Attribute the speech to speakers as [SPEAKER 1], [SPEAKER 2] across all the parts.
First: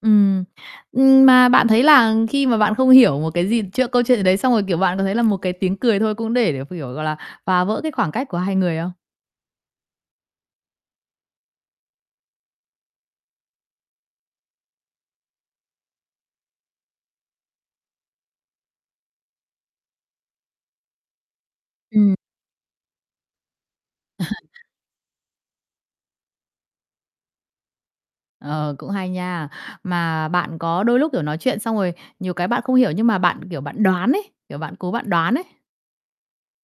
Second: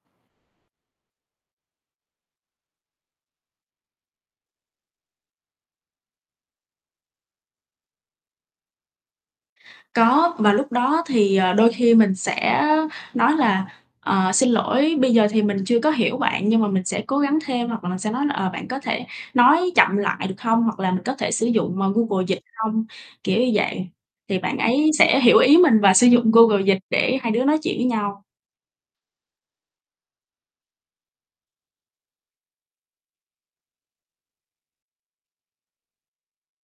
[SPEAKER 1] Ừm, ừm, mà bạn thấy là khi mà bạn không hiểu một cái gì chưa câu chuyện gì đấy, xong rồi, kiểu, bạn có thấy là một cái tiếng cười thôi cũng để để ph kiểu, gọi là, phá vỡ cái khoảng cách của hai người không?
[SPEAKER 2] Có, và lúc đó thì, ờ, đôi khi mình sẽ nói là "Ờ, xin lỗi, bây giờ thì mình chưa có hiểu bạn nhưng mà mình sẽ cố gắng thêm." hoặc là mình sẽ nói là "Ờ, bạn có thể nói chậm lại được hông?" hoặc là "Mình có thể sử dụng, ờ,
[SPEAKER 1] Ừm.
[SPEAKER 2] Google Dịch hông?" Kiểu như vậy, thì bạn ấy sẽ hiểu ý mình và sử dụng Google Dịch để hai đứa nói chuyện với nhau.
[SPEAKER 1] Ờ, cũng hay nha. Mà bạn có đôi lúc, kiểu, nói chuyện, xong rồi nhiều cái bạn không hiểu nhưng mà bạn, kiểu, bạn đoán ấy, kiểu, bạn cố bạn đoán ấy?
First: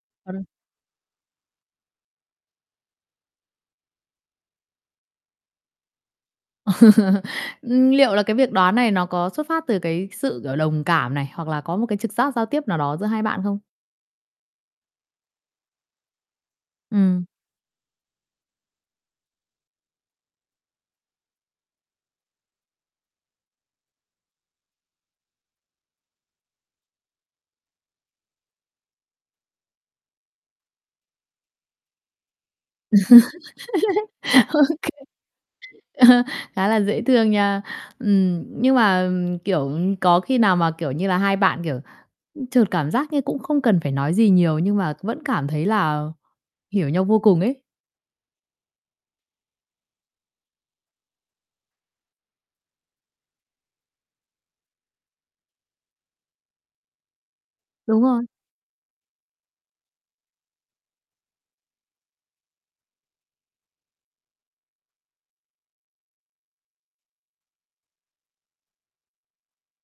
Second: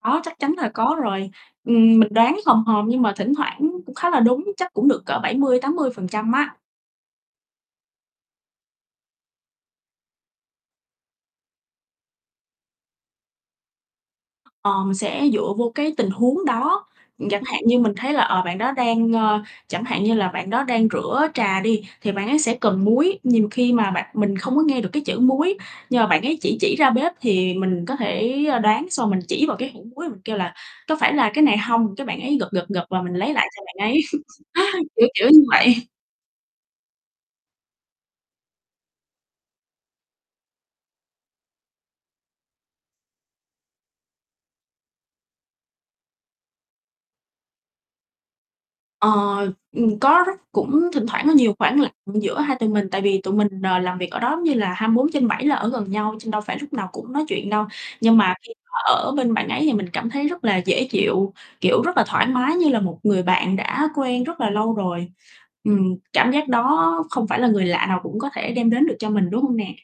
[SPEAKER 2] Có, chắc
[SPEAKER 1] [unintelligible]
[SPEAKER 2] chắn là có rồi. Ừm, mình đoán hòm hòm nhưng mà thỉnh thoảng cũng khá là đúng, chắc cũng được cỡ 70-80% á.
[SPEAKER 1] Ừm, liệu là cái việc đoán này nó có xuất phát từ cái sự, kiểu, đồng cảm này, hoặc là có một cái trực giác giao tiếp nào đó giữa hai bạn không?
[SPEAKER 2] Ờ, mình sẽ dựa vô cái tình huống đó.
[SPEAKER 1] Ừm.
[SPEAKER 2] Ừm, chẳng hạn như mình thấy là, ờ, bạn đó đang, ờ chẳng hạn như là bạn đó đang rửa trà đi thì bạn ấy sẽ cần muối, nhiều khi mà bạn mình không có nghe được cái chữ muối, nhưng mà bạn ấy chỉ chỉ ra bếp, thì mình có thể, ờ, đoán xong mình chỉ vào cái hũ muối mình kêu là "Có phải là cái này hông?" cái bạn ấy gật, gật, gật
[SPEAKER 1] OK,
[SPEAKER 2] là mình lấy lại cho bạn ấy, kiểu, kiểu như vậy.
[SPEAKER 1] ờ, khá là dễ thương nha. Ừm, nhưng mà, kiểu, có khi nào mà, kiểu như là, hai bạn, kiểu, ưm, chợt cảm giác như cũng không cần phải nói gì nhiều, nhưng mà vẫn cảm thấy là hiểu nhau vô cùng ấy?
[SPEAKER 2] Ờ, ừm, có rất cũng thỉnh thoảng có nhiều khoảng lặng giữa hai tụi mình, tại vì tụi mình, ờ, làm việc ở đó giống như là 24/7 là ở gần nhau, trên đâu phải lúc nào cũng nói chuyện đâu.
[SPEAKER 1] Đúng
[SPEAKER 2] Nhưng
[SPEAKER 1] rồi.
[SPEAKER 2] mà khi mà ở bên bạn ấy thì mình cảm thấy rất là dễ chịu, kiểu, rất là thoải mái, như là một người bạn đã quen rất là lâu rồi. Ừm, cảm giác đó không phải là người lạ nào cũng có thể đem đến được cho mình, đúng hông nè?